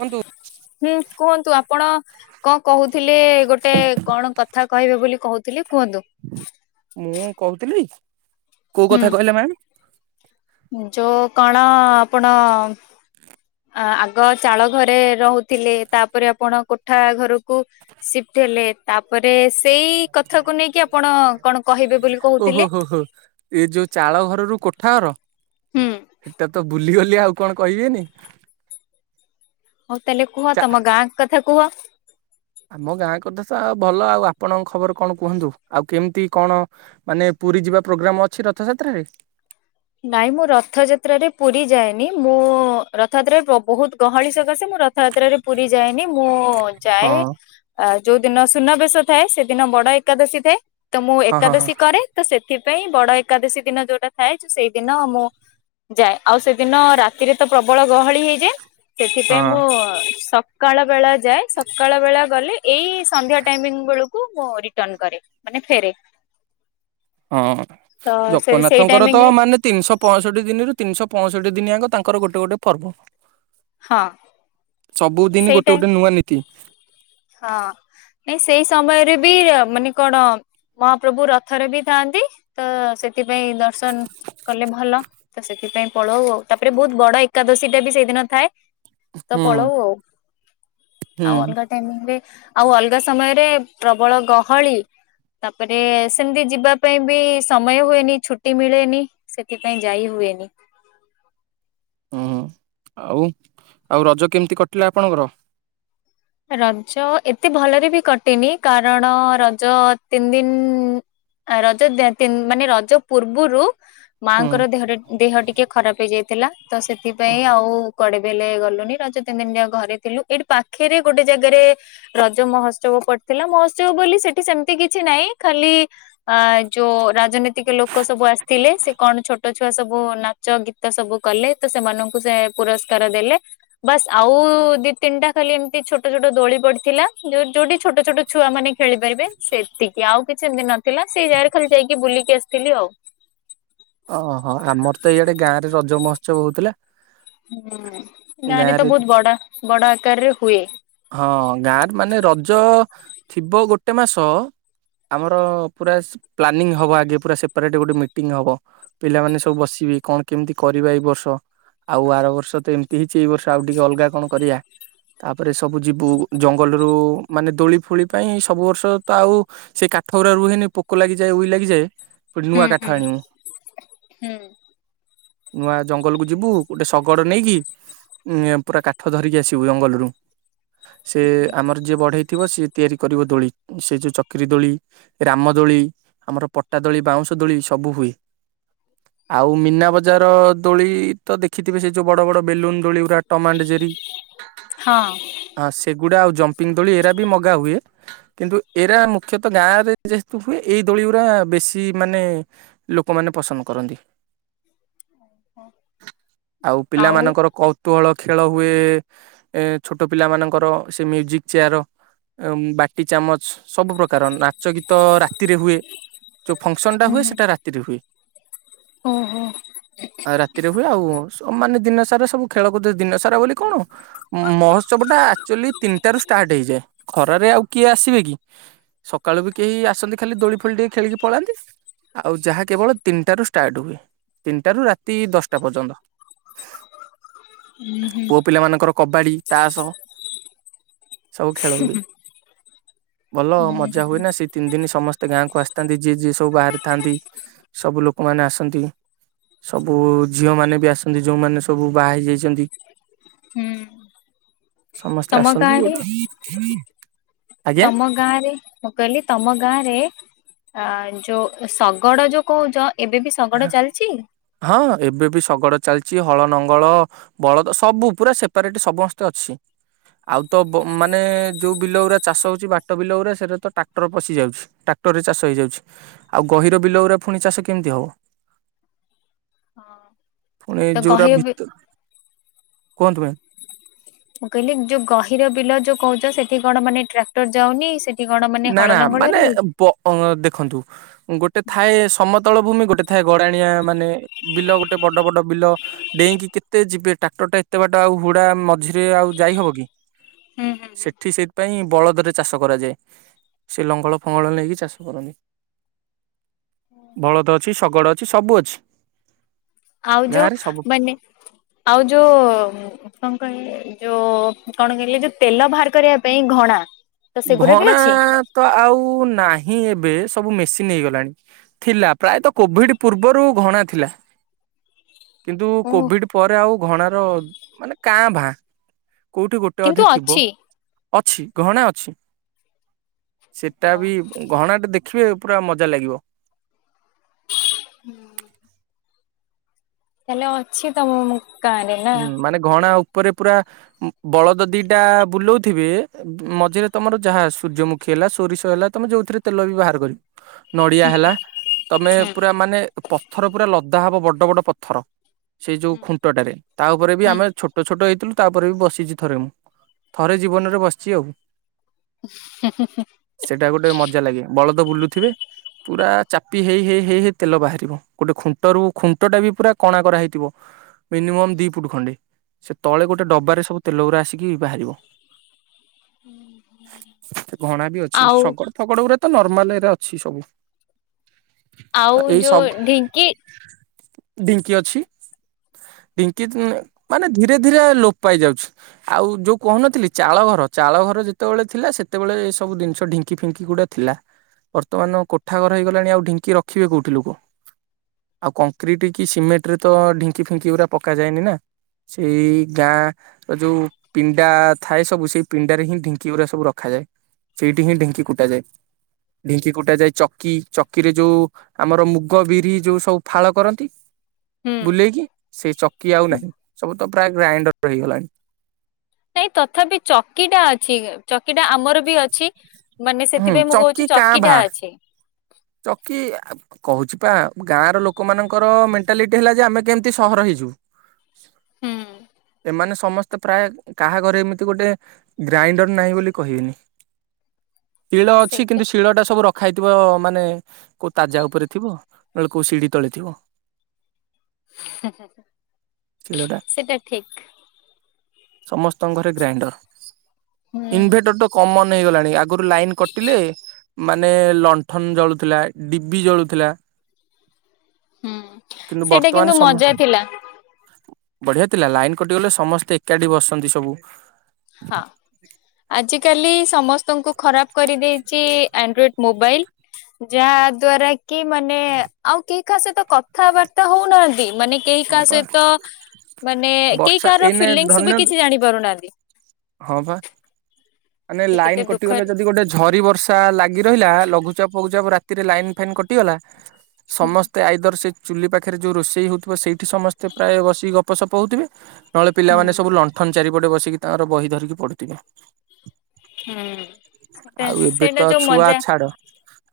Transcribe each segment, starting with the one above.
କୁହନ୍ତୁ। ହୁଁ, କୁହନ୍ତୁ ଆପଣ କଁ କହୁଥିଲେ ଗୋଟେ କଣ କଥା କହିବି ବୋଲି କହୁଥିଲେ କୁହନ୍ତୁ। ମୁଁ କହୁଥିଲି, କୋଉ କଥା କହିଲେ ମ୍ୟାମ? ଯୋଉ କଣ ଆପଣ ଆ ଆଗ ଚାଳ ଘରେ ରହୁଥିଲି ତାପରେ ଆପଣ କୋଠା ଘରକୁ ସିଫ୍ଟ ହେଲେ ତାପରେ ସେଇ କଥାକୁ ନେଇକି ଆପଣ କଣ କହିବେ ବୋଲି କହୁଥିଲେ? ଓଃ ଇଏ ଯୋଉ ଚାଳ ଘରରୁ କୋଠା ଘର। ହେଟା ତ ବୁଲିଗଲି ଆଉ କଣ କହିବେନି? ହଉ ତାହେଲେ କୁହ ଚା ତମ ଗାଁ କଥା କୁହ। ଆମ ଗାଁ କଥା ସ ଭଲ ଆଉ ଆପଣଙ୍କ ଖବର କଣ କୁହନ୍ତୁ? ଆଉ କେମିତି କଣ? ମାନେ ପୁରୀ ଯିବା ପ୍ରୋଗ୍ରାମ ଅଛି ରଥଯାତ୍ରରେ? ନାଇଁ ମୁଁ ରଥଯାତ୍ରାରେ ପୁରୀ ଯାଏନି। ମୁଁ ରଥଯାତ୍ରାରେ ପ୍ର ବହୁତ ଗହଳି ସକାଶେ ମୁଁ ର ରଥଯାତ୍ରାରେ ପୁରୀ ଯାଏନି ମୁଁ ହଁ ଯାଏ ଆ ଯୋଉ ଦିନ ସୁନାବେଶ ଥାଏ ସେଦିନ ବଡ ଏକାଦଶୀ ଥାଏ, ତ ମୁଁ ହଁ ହଁ ହଁ ଏକାଦଶୀ କରେ। ତ ସେଥିପାଇଁ ବଡ ଏକାଦଶୀ ଦିନ ଯୋଉଟା ଥାଏ ଯୋଉ ସେଇ ଦିନ ମୁଁ ଯାଏ। ଆଉ ସେଦିନ ରାତିରେ ତ ପ୍ରବଳ ଗହଳି ହେଇଯାଏ ସେଥିପାଇଁ ମୁଁ ହଁ ସ ସକାଳ ବେଳା ଯାଏ। ସକାଳ ବେଳା ଗଲେ ଏଇ ସନ୍ଧ୍ୟା ଟାଇମିଙ୍ଗ ବେଳ କୁ ମୁଁ ରିଟର୍ଣ କରେ ମାନେ ଫେରେ। ହଁ, ତ ସେ ସେଇ ଜଗନ୍ନାଥଙ୍କର ତ ଟାଇମିଂରେ ମାନେ ତିନିଶହ ପଇଁଷଠି ଦିନରୁ ତିନିଶହ ପଇଁଷଠି ଦିନଆ ତାଙ୍କର ଗୋଟେ ଗୋଟେ ପର୍ବ। ହଁ ସବୁଦିନ ଗୋଟେ ସେଇଟା ଗୋଟେ ନୂଆ ନୀତି। ହଁ, ନାଇଁ ସେଇ ସମୟରେ ବି ଅ ମାନେ କଣ? ମହାପ୍ରଭୁ ରଥରେ ବି ଥାଆନ୍ତି ତ ସେଥିପାଇଁ ଦର୍ଶନ କଲେ ଭଲ ତ ସେଥିପାଇଁ ପଳଉ ଆଉ ତାପରେ ବହୁତ ବଡ ଏକାଦଶୀ ଟା ବି ସେଇଦିନ ଥାଏ। ତ ହୁଁ ପଳଉ ଆଉ। ଆଉ ହୁଁ ଅଲଗା ଟାଇମିଙ୍ଗ ରେ ଆଉ ଅଲଗା ସମୟରେ ପ୍ରବଳ ଗହଳି। ତାପରେ ସେମିତି ଯିବା ପାଇଁ ବି ସମୟ ହୁଏନି ଛୁଟି ମିଳେନି। ସେଥିପାଇଁ ଯାଇ ହୁଏନି। ହୁଁ ହୁଁ। ଆଉ ଆଉ ରଜ କେମିତି କଟିଲା ଆପଣଙ୍କର? ରଜ, ଏତେ ଭଲରେ ବି କଟିନି କାରଣ ରଜ ତିନି ଦିନ ଆ ରଜ ଦ ତିନ ମାନେ ରଜ ପୂର୍ବରୁ ହୁଁ ମାଙ୍କର ଦେହ ଟା ଦେହ ଟିକେ ଖରାପ ହେଇଯାଇଥିଲା, ତ ସେଥିପାଇଁ ଆଉ କୁଆଡେ ବେଲେ ଗଲୁନି, ରଜ ତିନି ଦିନ ଯାଏ ଘରେ ଥିଲୁ ଏଇଠି ପାଖରେ ଗୋଟେ ଜାଗାରେ ରଜ ମହୋତ୍ସବ ପଡିଥିଲା। ମହୋତ୍ସବ ବୋଲି ସେଠି ସେମିତି କିଛି ନାହିଁ ଖାଲି ଆଁ ଯୋଉ ରାଜନୈତିକ ଲୋକ ସବୁ ଆସିଥିଲେ। ସେ କଣ ଛୋଟ ଛୁଆ ସବୁ ନା ଚ ଗୀତ ସବୁ କଲେ ତ ସେମାନଙ୍କୁ ସେ ପୁରସ୍କାର ଦେଲେ ବାସ୍ ଆଉ ଦି ତିନିଟା ଖାଲି ଏମିତି ଛୋଟ ଛୋଟ ଦୋଳି ପଡିଥିଲା ଯୋଉ ଯୋଉଟି ଛୋଟ ଛୋଟ ଛୁଆମାନେ ଖେଳି ପାରିବେ। ସେତିକି, ଆଉ କିଛି ଏମିତି ନଥିଲା ସେଇ ଜାଗାରେ ଖାଲି ଯାଇକି ବୁଲିକି ଆସିଥିଲି ଆଉ। ଓହୋ ଆମର ତ ଏଇଆଡେ ଗାଁରେ ରଜ ମହୋତ୍ସବ ହଉଥିଲା। ହୁଁ। ଗାଁରେ ତ ବହୁତ ବଡ, ବଡ ଆକାରରେ ହୁଏ। ହଁ ଗାଁରେ ମାନେ ରଜ ଥିବ ଗୋଟେ ମାସ ଆମର ପୁରା ପ୍ଲାନିଂ ହବ ଆଗେ ପୁରା ସେପାରେଟ୍ ଗୋଟେ ମିଟିଂ ହବ। ପିଲାମାନେ ସବୁ ବସିବି କଣ କେମିତି କରିବା ଏଇ ବର୍ଷ। ଆଉ ଆର ବର୍ଷ ତ ଏମିତି ହେଇଛି ଏଇ ବର୍ଷ ଆଉ ଟିକେ ଅଲଗା କଣ କରିବା? ତାପରେ ସବୁ ଯିବୁ ଜଙ୍ଗଲରୁୁ ମାନେ ଦୋଳି ଫୋଳି ପାଇଁ ସବୁ ବର୍ଷ ତ ଆଉ ସେ କାଠ ଗୁଡା ରୁହେନି ପୋକ ଲାଗିଯାଏ ଉଇ ଲାଗିଯାଏ ହୁଁ ନୂଆ କାଠ ଆଣିବୁ। ହୁଁ ନୂଆ ଜଙ୍ଗଲ କୁ ଯିବୁ ଗୋଟେ ଶଗଡ଼ ନେଇକି। ଉ ପୁରା କାଠ ଧରିକି ଆସିବୁ ଜଙ୍ଗଲରୁ ସେ ଆମର ଯିଏ ବଢ଼େହେଇଥିବ ସିଏ। ତିଆରି କରିବ ଦୋଳି ସେ ଯେଉଁ ଚକିରି ଦୋଳି। ରାମଦୋଳି ଆମର ପଟା ଦୋଳି ବାଉଁଶ ଦୋଳି ସବୁ ହୁଏ। ଆଉ ମୀନା ବଜାର ଦୋଳି ତ ଦେଖିଥିବେ ସେ ଯୋଉ ବଡ ବଡ ବେଲୁନ ଦୋଳି ପୁରା। ଟମାଣ୍ଡ ଜେରି ହଁ ହ ସେଗୁଡା ଆଉ ଜମ୍ପିଙ୍ଗ ଦୋଳି ଏରା ବି ମଗା ହୁଏ। କିନ୍ତୁ ଏରା ମୁଖ୍ୟତଃ ଗାଁ ରେ ଯେହେତୁ ହୁଏ ଏଇ ଦୋଳି ଗୁରା ବେଶୀ ମାନେ ଲୋକମାନେ ପସନ୍ଦ କରନ୍ତି ଆଉ ପିଲାମାନଙ୍କର କ କତୁହଳ ଖେଳ ହୁଏ। ଏ ଛୋଟ ପିଲା ମାନଙ୍କର ସେ ମ୍ୟୁଜିକ ଚେୟାର। ବାଟି ଚାମଚ ସବୁ ପ୍ରକାର ନାଚ ଗୀତ। ରାତିରେ ହୁଏ ଯୋଉ ଫଙ୍କସନ ଟା ହୁଏ ସେଟା ରାତିରେ ହୁଏ। ଓ ହୋ ଆଉ ରାତିରେ ହୁଏ ଆଉ ମାନେ ଦିନ ସାରା ସବୁ ଖେଳକୁଦ ଦିନ ସାରା ବୋଲି କଣ ମହୋତ୍ସବ ଟା ଆଚୁଆଲି ତିନିଟ ର ଷ୍ଟାର୍ଟ ହେଇଯାଏ। ଖରାରେ ଆଉ କିଏ ଆସିବେ କି? ସକାଳୁ ବି କେହି ଆସନ୍ତି ଖାଲି ଦୋଳି ଫୋଳି ଟିକେ ଖେଳିକି ପଳାନ୍ତି। ଆଉ ଯାହା କେବଳ ତିନିଟ ର ଷ୍ଟାର୍ଟ ହୁଏ ତିନିଟ ର ରାତି ଦଶଟା ପର୍ଯ୍ୟନ୍ତ। ହୁଁ। ପୁଅ ପିଲାମାନାନଙ୍କର କବାଡ଼ି, ତାସ ସବୁ ଖେଳ ହୁଏ ଭଲ ହୁଁ ମଜା ହୁଏ ନା ଶ ତିନି ଦିନ ସମସ୍ତେ ଗାଁ କ ଆସିଥାନ୍ତି ଯିଏ ଯିଏ ସବୁ ବାହାରେ ଥାନ୍ତି ସବୁ ଲୋକମାନେ ଆସନ୍ତି। ସବୁ ଝିଅ ମାନେ ବି ଆସନ୍ତି ଯୋଉମାନେ ସବୁ ବାହା ହେଇ ଯାଇଛନ୍ତି। ହୁଁ ସମସ୍ତେ ତମ ଆସନ୍ତି। ଗାଁରେ ଗୋଟେ ଆଜ୍ଞା ତମ ଗାଁରେ ମୁଁ କଇଲି ତମ ଗାଁ ରେ ଅ ଯୋଉ ଶଗଡ ଯୋଉ କହୁଛ ଏବେ ବି ଶଗଡ ଚାଲିଛି। ହଁ ଏବେ ବି ଶଗଡ଼ ଚାଲିଛି। ହଳ ନଙ୍ଗଳ ବଳଦ ସବୁ ପୁରା ସେପାରେଟ ସମସ୍ତେ ଅଛି। ଆଉ ତ ମାନେ ଯୋଉ ବିଲ ଗୁଡା ଚାଷ ହଉଛି ବାଟ ବିଲ ଉରା ସେଟା ତ ଟ୍ରାକ୍ଟର ପଶି ଯାଉଛି। ଟ୍ରାକ୍ଟରରେ ଚାଷ ହେଇଯାଉଛି ଆଉ ଗହିର ବିଲଉରା ପୁଣି ଚାଷ କେମିତି ହେବ। ହଁ ପୁଣି ଏ ଯଉରା ଭିତର କୁହନ୍ତୁ ମ୍ୟା ମୁଁ କହିଲି ଯୋଉ ଗହିର ବିଲ ଯୋଉ କହୁଛ ସେଠି କଣ ମାନେ ଟ୍ରାକ୍ଟର ଯାଉନି। ସେଠି କଣ ମାନେ ହଳ ଲଙ୍ଗଳରେ ହଉଛି। ପ ଦେଖନ୍ତୁ ଗୋଟେ ଥାଏ ସମତଳ ଭୂମି ଗୋଟେ ଥାଏ ଗରାଣିଆ ମାନେ ବିଲ ଗୋଟେ ବଡ ବଡ ବିଲ। ଡେଇଁକି କେତେ ଯିବେ ଟ୍ରାକ୍ଟର ଟା ଏତେ ବାଟ ଆଉ ହୁଡା ମଝିରେ ଆଉ ଯାଇହବ କି? ହୁଁ ହୁଁ ହୁଁ। ସେଠି ସେଥିପାଇଁ ବଳଦରେ ଚାଷ କରାଯାଏ। ସେ ଲଙ୍ଗଳ ଫଙ୍ଗଳ ନେଇକି ଚାଷ କରନ୍ତି। ଭଳଦ ଅଛି ଶଗଡ଼ ଅଛି ସବୁ ଅଛି। ଆଉ ଯୋ ଗାଁରେ ସବୁ ମାନେ ଆଉ ଯୋ କଣ କହିଲେ ଯୋଉ କଣ କହିଲେ ଯୋଉ ତେଲ ବାହାର କରିବା ପାଇଁ ଘଣା। ତ ସେଗୁରା ବି ଘଣା ଅଛି? ତ ଆଉ ନାହିଁ ଏବେ ସବୁ ମେସିନ୍ ହେଇଗଲାଣି। ଥିଲା। ପ୍ରାୟତଃ କୋଭିଡ ପୂର୍ବରୁ ଘଣା ଥିଲା। କିନ୍ତୁ ଓହୋ କୋଭିଡ ପରେ ଆଉ ଘଣାର ମାନେ କାଁ ଭାଁ କୋଉଠି ଗୋଟେ କିନ୍ତୁ ଅଧେ ଥିବ। ଅଛି ଅଛି ଘଣା ଅଛି। ସେଟା ଓ ବି ଘଣା ଟେ ଦେଖିବେ ପୁରା ମଜା ଲାଗିବ। ହୁଁ। ତାହେଲେ ଅଛି ତମ ମୁ ହୁଁ ମାନେ ଘଣା ଉପରେ ପୁରା ବଳଦ ଦିଟା ବୁଲେଉଥିବେ ମଝିରେ ତମର ଯାହା ସୂର୍ଯ୍ୟମୁଖୀ ହେଲା, ସୋରିଷ ହେଲା ତମେ ଯୋଉଥିରେ ତେଲ ବି ବାହାର କରିବ। ନଡିଆ ହେଲା ତମେ ହୁଁ ପୁରା ମାନେ ପଥର ପୁରା ଲଦା ହବ ବଡ ବଡ ପଥର। ସେଇ ଯୋଉ ଖୁଣ୍ଟଟାରେ ତା ଉପରେ ବି ହୁଁ। ଆମେ ଛୋଟ ଛୋଟ ଛୋଟ ହେଇଥିଲୁ ତାପରେ ବି ବସିଛି। ଥରେ ମୁଁ ଥରେ ଜୀବନ ରେ ବସିଛି ଆଉ। [inaudible] ସେଟା ଗୋଟେ ମଜା ଲାଗେ। ବଳଦ ବୁଲୁଥିବେ। ପୁରା ଚାପି ହେଇ ହେଇ ହେଇ ହେଇ ତେଲ ବାହାରିବ। ଗୋଟେ ଖୁଣ୍ଟରୁ ଖୁଣ୍ଟ ଟା ବି ପୁରା କଣା କରା ହେଇଥିବ। ମିନିମମ୍ ଦି ଫୁଟ ଖଣ୍ଡେ ସେ ତଳେ ଗୋଟେ ଡବାରେ ସବୁ ତେଲ ଗୁରା ଆସିକି ବାହାରିବ। ଘଣା ବି ଅଛି ଆଉ ଶଗଡ ଫଗଡଗୁରେ ତ ନର୍ମାଲରେ ଅଛି ସବୁ। ଆଉ ତ ଏଇ ଯୋଉ ସବ୍ ଢିଙ୍କି ଡିଉଟି ଅଛି। ଇଙ୍କିତି ମାନେ ଧୀରେ ଧୀରେ ଲୋପ ପାଇ ଯାଉଛି। ଆଉ ଯୋଉ କହୁନଥିଲି ଚାଳ ଘର ଚାଳ ଘର ଯେତେବେଳେ ଥିଲା ସେତେବେଳେ ଏ ସବୁ ଜିନିଷ ଢିଙ୍କି ଫିଙ୍କି ଗୁଡ଼ା ଥିଲା ବର୍ତ୍ତମାନ କୋଠା ଘର ହେଇଗଲାଣି ଆଉ ଢିଙ୍କି ରଖିବେ କୋଉଠି ଲୋକ। ଆଉ କଂକ୍ରିଟ କି ସିମେଣ୍ଟ ରେ ତ ଢିଙ୍କି ଫିଙ୍କି ଗୁରା ପକା ଯାଏନି ନା। ସେଇ ଗାଁ ଯୋଉ ପିଣ୍ଡା ଥାଏ ସବୁ ସେଇ ପିଣ୍ଡାରେ ହିଁ ଢିଙ୍କି ଗୁରା ସବୁ ରଖାଯାଏ। ସେଇଠି ହିଁ ଢିଙ୍କି କୁଟା ଯାଏ ଢିଙ୍କି କୁଟା ଯାଏ ଚକି ଚକିରେ ଯୋଉ ଆମର ମୁଗ ବିରି ଯୋଉ ସବୁ ଫାଳ କରନ୍ତି ହୁଁ। ବୁଲେଇକି ସେ ଚକି ଆଉ ନାହିଁ ସବୁ ତ ପ୍ରାୟ ଗ୍ରାଇଣ୍ଡରତହେଇଗଲାଣି। ନାଇଁ ତଥାପି ଚକିଟା ଅଛି। ଚକିଟା ଆମର ବି ଅଛି ମାନେ ହୁଁ ସେଥିପାଇଁ ମୁଁ ଚକି କହୁଛି କାଁ ଚକିଟା ଭାଁ ଅଛି। ଚକି ଆ କହୁଚି ପା ଗାଁ ର ଲୋକମାନଙ୍କର ମେଣ୍ଟାଲିଟି ହେଲା ଯେ ଆମେ କେମିତି ସହର ହେଇଯିବୁ। [unintelligible] ମାନେ ସମସ୍ତେ ପ୍ରାୟ କାହା ଘରେ ଏମିତି ଗୋଟେ ଗ୍ରାଇଣ୍ଡର ନାହିଁ ବୋଲି କହିବିନି। [unintelligible] ଶିଳ ଅଛି ସେଇଟା କିନ୍ତୁ ଶିଳ ଟା ସବୁ ରଖାହେଇଥିବ ମାନେ କୋଉ ତାଜା ଉପରେ ଥିବ ନହେଲେ କୋଉ ସିଢି ତଳେ ଥିବ। ହୁଁ ହୁଁ ଶିଳଟା ସେଟା ଠିକ୍। ସମସ୍ତଙ୍କ ଘରେ ହୁଁ ଗ୍ରାଇଣ୍ଡର ଇନଭେଟର ତ କମନ ହେଇଗଲାଣି ଆ ଆଗରୁ ଲାଇନ କଟିଲେ ମାନେ ଲଣ୍ଠନ ଜଳୁଥିଲା ଡିବି ଜଳୁଥିଲା। ହୁଁ କିନ୍ତୁ ସେଇଟା ବର୍ତ୍ତମାନ ସମ ମଜା ଥିଲା ବଢିଆ ଥିଲା ଲାଇନ କଟିଗଲେ ସମସ୍ତେ ଏକାଠି ବସନ୍ତି ସବୁ ହଁ। ଆଜିକାଲି ସମସ୍ତଙ୍କୁ ଖରାପ କରିଦେଇଛି ଆଣ୍ଡ୍ରଏଡ୍ ମୋବାଇଲି। ଯାହା ଦ୍ଵାରା କି ମାନେ ଆଉ କେହି କାହା ସହିତ କଥାବାର୍ତ୍ତା ହଉନାହାନ୍ତି ମାନେ କେହି ହଁ କାହା ପା ସହିତ ମାନେ କେହି ବର୍ଷା କାହାର ଏଇନେ ଫିଲିଙ୍ଗ୍ସ ଧନ୍ୟ ବି କିଛି ଜାଣି ପାରୁନାହାନ୍ତି। ହଁ ପା, ମାନେ କି କେତେ ଲାଇନ୍ କଟିଗଲେ ଦୁଃଖରେ ଯଦି ଗୋଟେ ଝରି ବର୍ଷା ଷା ଲାଗି ରହିଲା, ଲଘୁଚାପ ଫଘୁଚାପ ରାତିରେ ଲାଇନ୍ ଫାଇନ୍ କଟିଗଲା, ସମସ୍ତ ତେ ଆଇଦର ସେ ଚୁଲି ପାଖରେ ଯୋଉ ରୋଷେଇ ହଉଥିବ ସେଇଠି ସମସ୍ତେ ପ୍ରାୟ ବସିକି ଗପ ସପ ହଉଥିବେ। ନହେଲେ ହୁଁ ପିଲାମାନେ ସବୁ ହୁଁ। ଲଣ୍ଠନ ଚାରିପଟେ ବସିକି ତାଙ୍କର ବହି ଧରିକି ପଢୁଥିବେ। ହୁଁ। ଆଉ ଏବେ ତ ଛୁଆ ଛାଡ଼।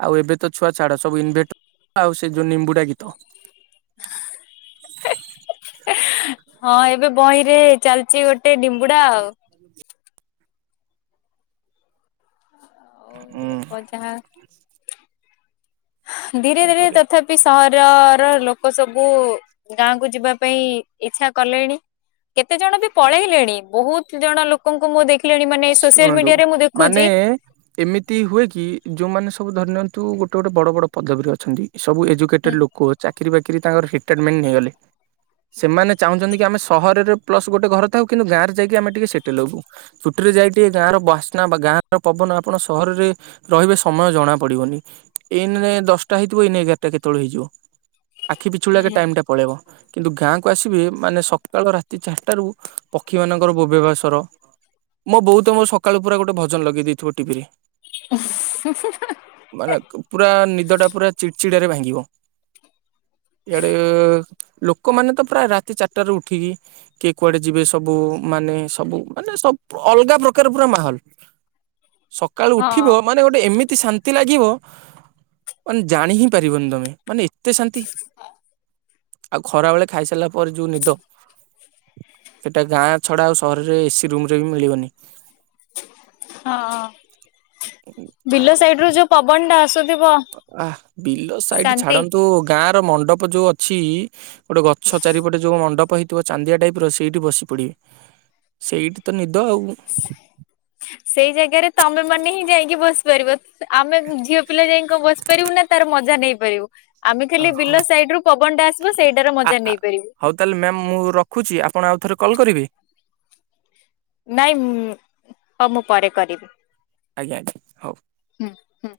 ଆଉ ଏବେ ତ ଛୁଆ ଛାଡ ସବୁ ଇନଭେଟର ଆଉ ସେ ଯୋଉ ନିମ୍ବୁଡା ଗୀତ। [inaudible] ହଁ ଏବେ ବହିରେ ଚାଲିଚି ଗୋ ଗୋଟେ ନିମ୍ବୁଡ଼ା ଆଉ। ଆଉ ଲୋକ ଯାହା ଧୀରେ କଣ ଧୀରେ କରିବା। ତଥା ପି ସହରର ଲୋକ ସବୁ ଗାଁକୁ ଯିବା ପାଇଁ ଇଚ୍ଛା କଲେଣି। କେତେ ଜଣ ବି ପଳେଇଲେଣି ବହୁତ ଜଣ ଲୋକଙ୍କୁ ମୁଁ ଦେଖ୍ ଖିଲେଣି ମାନେ ଏଇ ସୋସିଆଲ୍ ଶୁଣନ୍ତୁ ମିଡିଆରେ ମୁଁ ମାନେ ଦେଖୁଛି ଏମିତି ହୁଏ କି ଯୋଉମାନେ ସବୁ ଧରି ନିଅନ୍ତୁ ଗୋଟେ ଗୋଟେ ବଡ଼ ବଡ଼ ପଦବୀରେ ଅଛନ୍ତି। ସବୁ ହୁଁ ଏଜୁକେଟେଡ୍ ଲୋକ, ଚାକିରୀ ବାକିରୀ ତାଙ୍କର [unintelligible] ରିଟାର୍ଡଟମେଣ୍ଟ ନେଇଗଲେ, ସେମାନେ ଚାହୁଁଛନ୍ତି କି ଆମେ ସହରରେ ପ୍ଲସ୍ ଗୋଟେ ଘରେ ଥାଉ କିନ୍ତୁ ଗାଁରେ ଯାଇକି ଆମେ ଟିକେ ସେଟେଲ୍ ହବୁ। ଛୁଟ୍ରିରେ ଯାଇ ଟିକେ ଗାଁର ବାସ୍ନା ବା ଗାଁର ପବନ ଆପଣ ସହରରେ ରହିବେ ସମୟ ଜଣା ପଡ଼ିବନି, ଏଇନାରେ ଦଶଟା ହେଇଥିବ ଏଇନେ ଏଗାରଟା କେତୋଳେ ହେଇଯିବ। ଆଖି ପିଛୁଳାକେ ହୁଁ ଟାଇମ୍ ଟା ପଳେଇବ। କିନ୍ତୁ ଗାଁକୁ ଆସିବେ ମାନେ ସକାଳ ରାତି ଚାରିଟାରୁ ପକ୍ଷୀମାନଙ୍କର ବୋବେଇବା ସ୍ୱର। ମୋ ବୋଉ ତ ମୋ ସକାଳୁ ପୁରା ଗୋଟେ ଭଜନ ଲଗେଇ ଦେଇଥିବ ଟିଭିରେ। [unintelligible] ମାନେ କ୍ ପୁରା ନିଦଟା ପୁରା ଚିଡ଼ଚିଡ଼ାରେ ଭାଙ୍ଗିବ। ଇଆଡ଼େ ଲୋକମାନେ ତ ପ୍ରାୟ ରାତି ଚାରିଟାରୁ ଉଠିକି କିଏ କୁଆଡେ ଯିବେ ସବୁ ମାନେ ସବୁ ମାନେ ସବ୍ ଅଲଗା ପ୍ରକାର ପୁରା ମାହୋଲ୍, ସକାଳୁ ହଁ ଉଠିବ ମାନେ ଗୋଟେ ଏମି ତି ଶାନ୍ତି ଲାଗିବ ମାନେ ଜାଣି ହିଁ ପାରିବନି ତମେ। ମାନେ ଏତେ ଶାନ୍ତି, ଆଉ ଖରାବେଳେ ଖାଇସାରିଲା ପରେ ଯୋଉ ନିଦ। ଏଟା ଗାଁ ଛଡା ଆଉ ସହରରେ ଏସି ରୁମରେ ବି ମିଳିବନି। ହଁ ବିଲ ଆଉ ସାଇଡ଼ରୁ ଯୋଉ ପବନଟା ଆସୁଥିବ ଆଃ ବିଲ ସାଇଟ୍ ଶାନ୍ତି। ଛାଡନ୍ତୁ ଗାଁର ମଣ୍ଡପ ଯୋଉ ଅଛି ଗୋଟେ ଗଛ ଚାରିପଟେ ଯୋଉ ମଣ୍ଡପ ହେଇଥିବ ଚାନ୍ଦିଆ ଟାଇପର ସେଇଠି ବସି ପଡିବେ ସେଇଠି ତ ନିଦ ଆଉ। [inaudible] ସେଇ ଜାଗାରେ ତମେ ମାନେ ହିଁ ଯାଇଁକି ବସିପାରିବ, ଆମେ ଝିଅ ପିଲା ଯାଇଁ କଣ ବସି ପାରିବୁ ନା ତାର ମଜା ନେଇପାରିବୁ, ଆମେ ଆ ଖାଲି ହଉ ବିଲ ସାଇଡ଼ରୁ ପବନଟା ଆସିବ ସେଇଟାର ଆ ମଜା ଆ ନେଇପାରିବୁ। ହଉ ତାହାଲେ ମ୍ୟାମ୍ ମୁ ରଖୁଚି ଆପଣ ଆଉଥରେ କଲ୍ କରିବେ। ନାଇଁ, ହଁ ମୁଁ ପରେ କରିବି। ଆଜ୍ଞା। ହଉ। ହୁଁ ହୁଁ।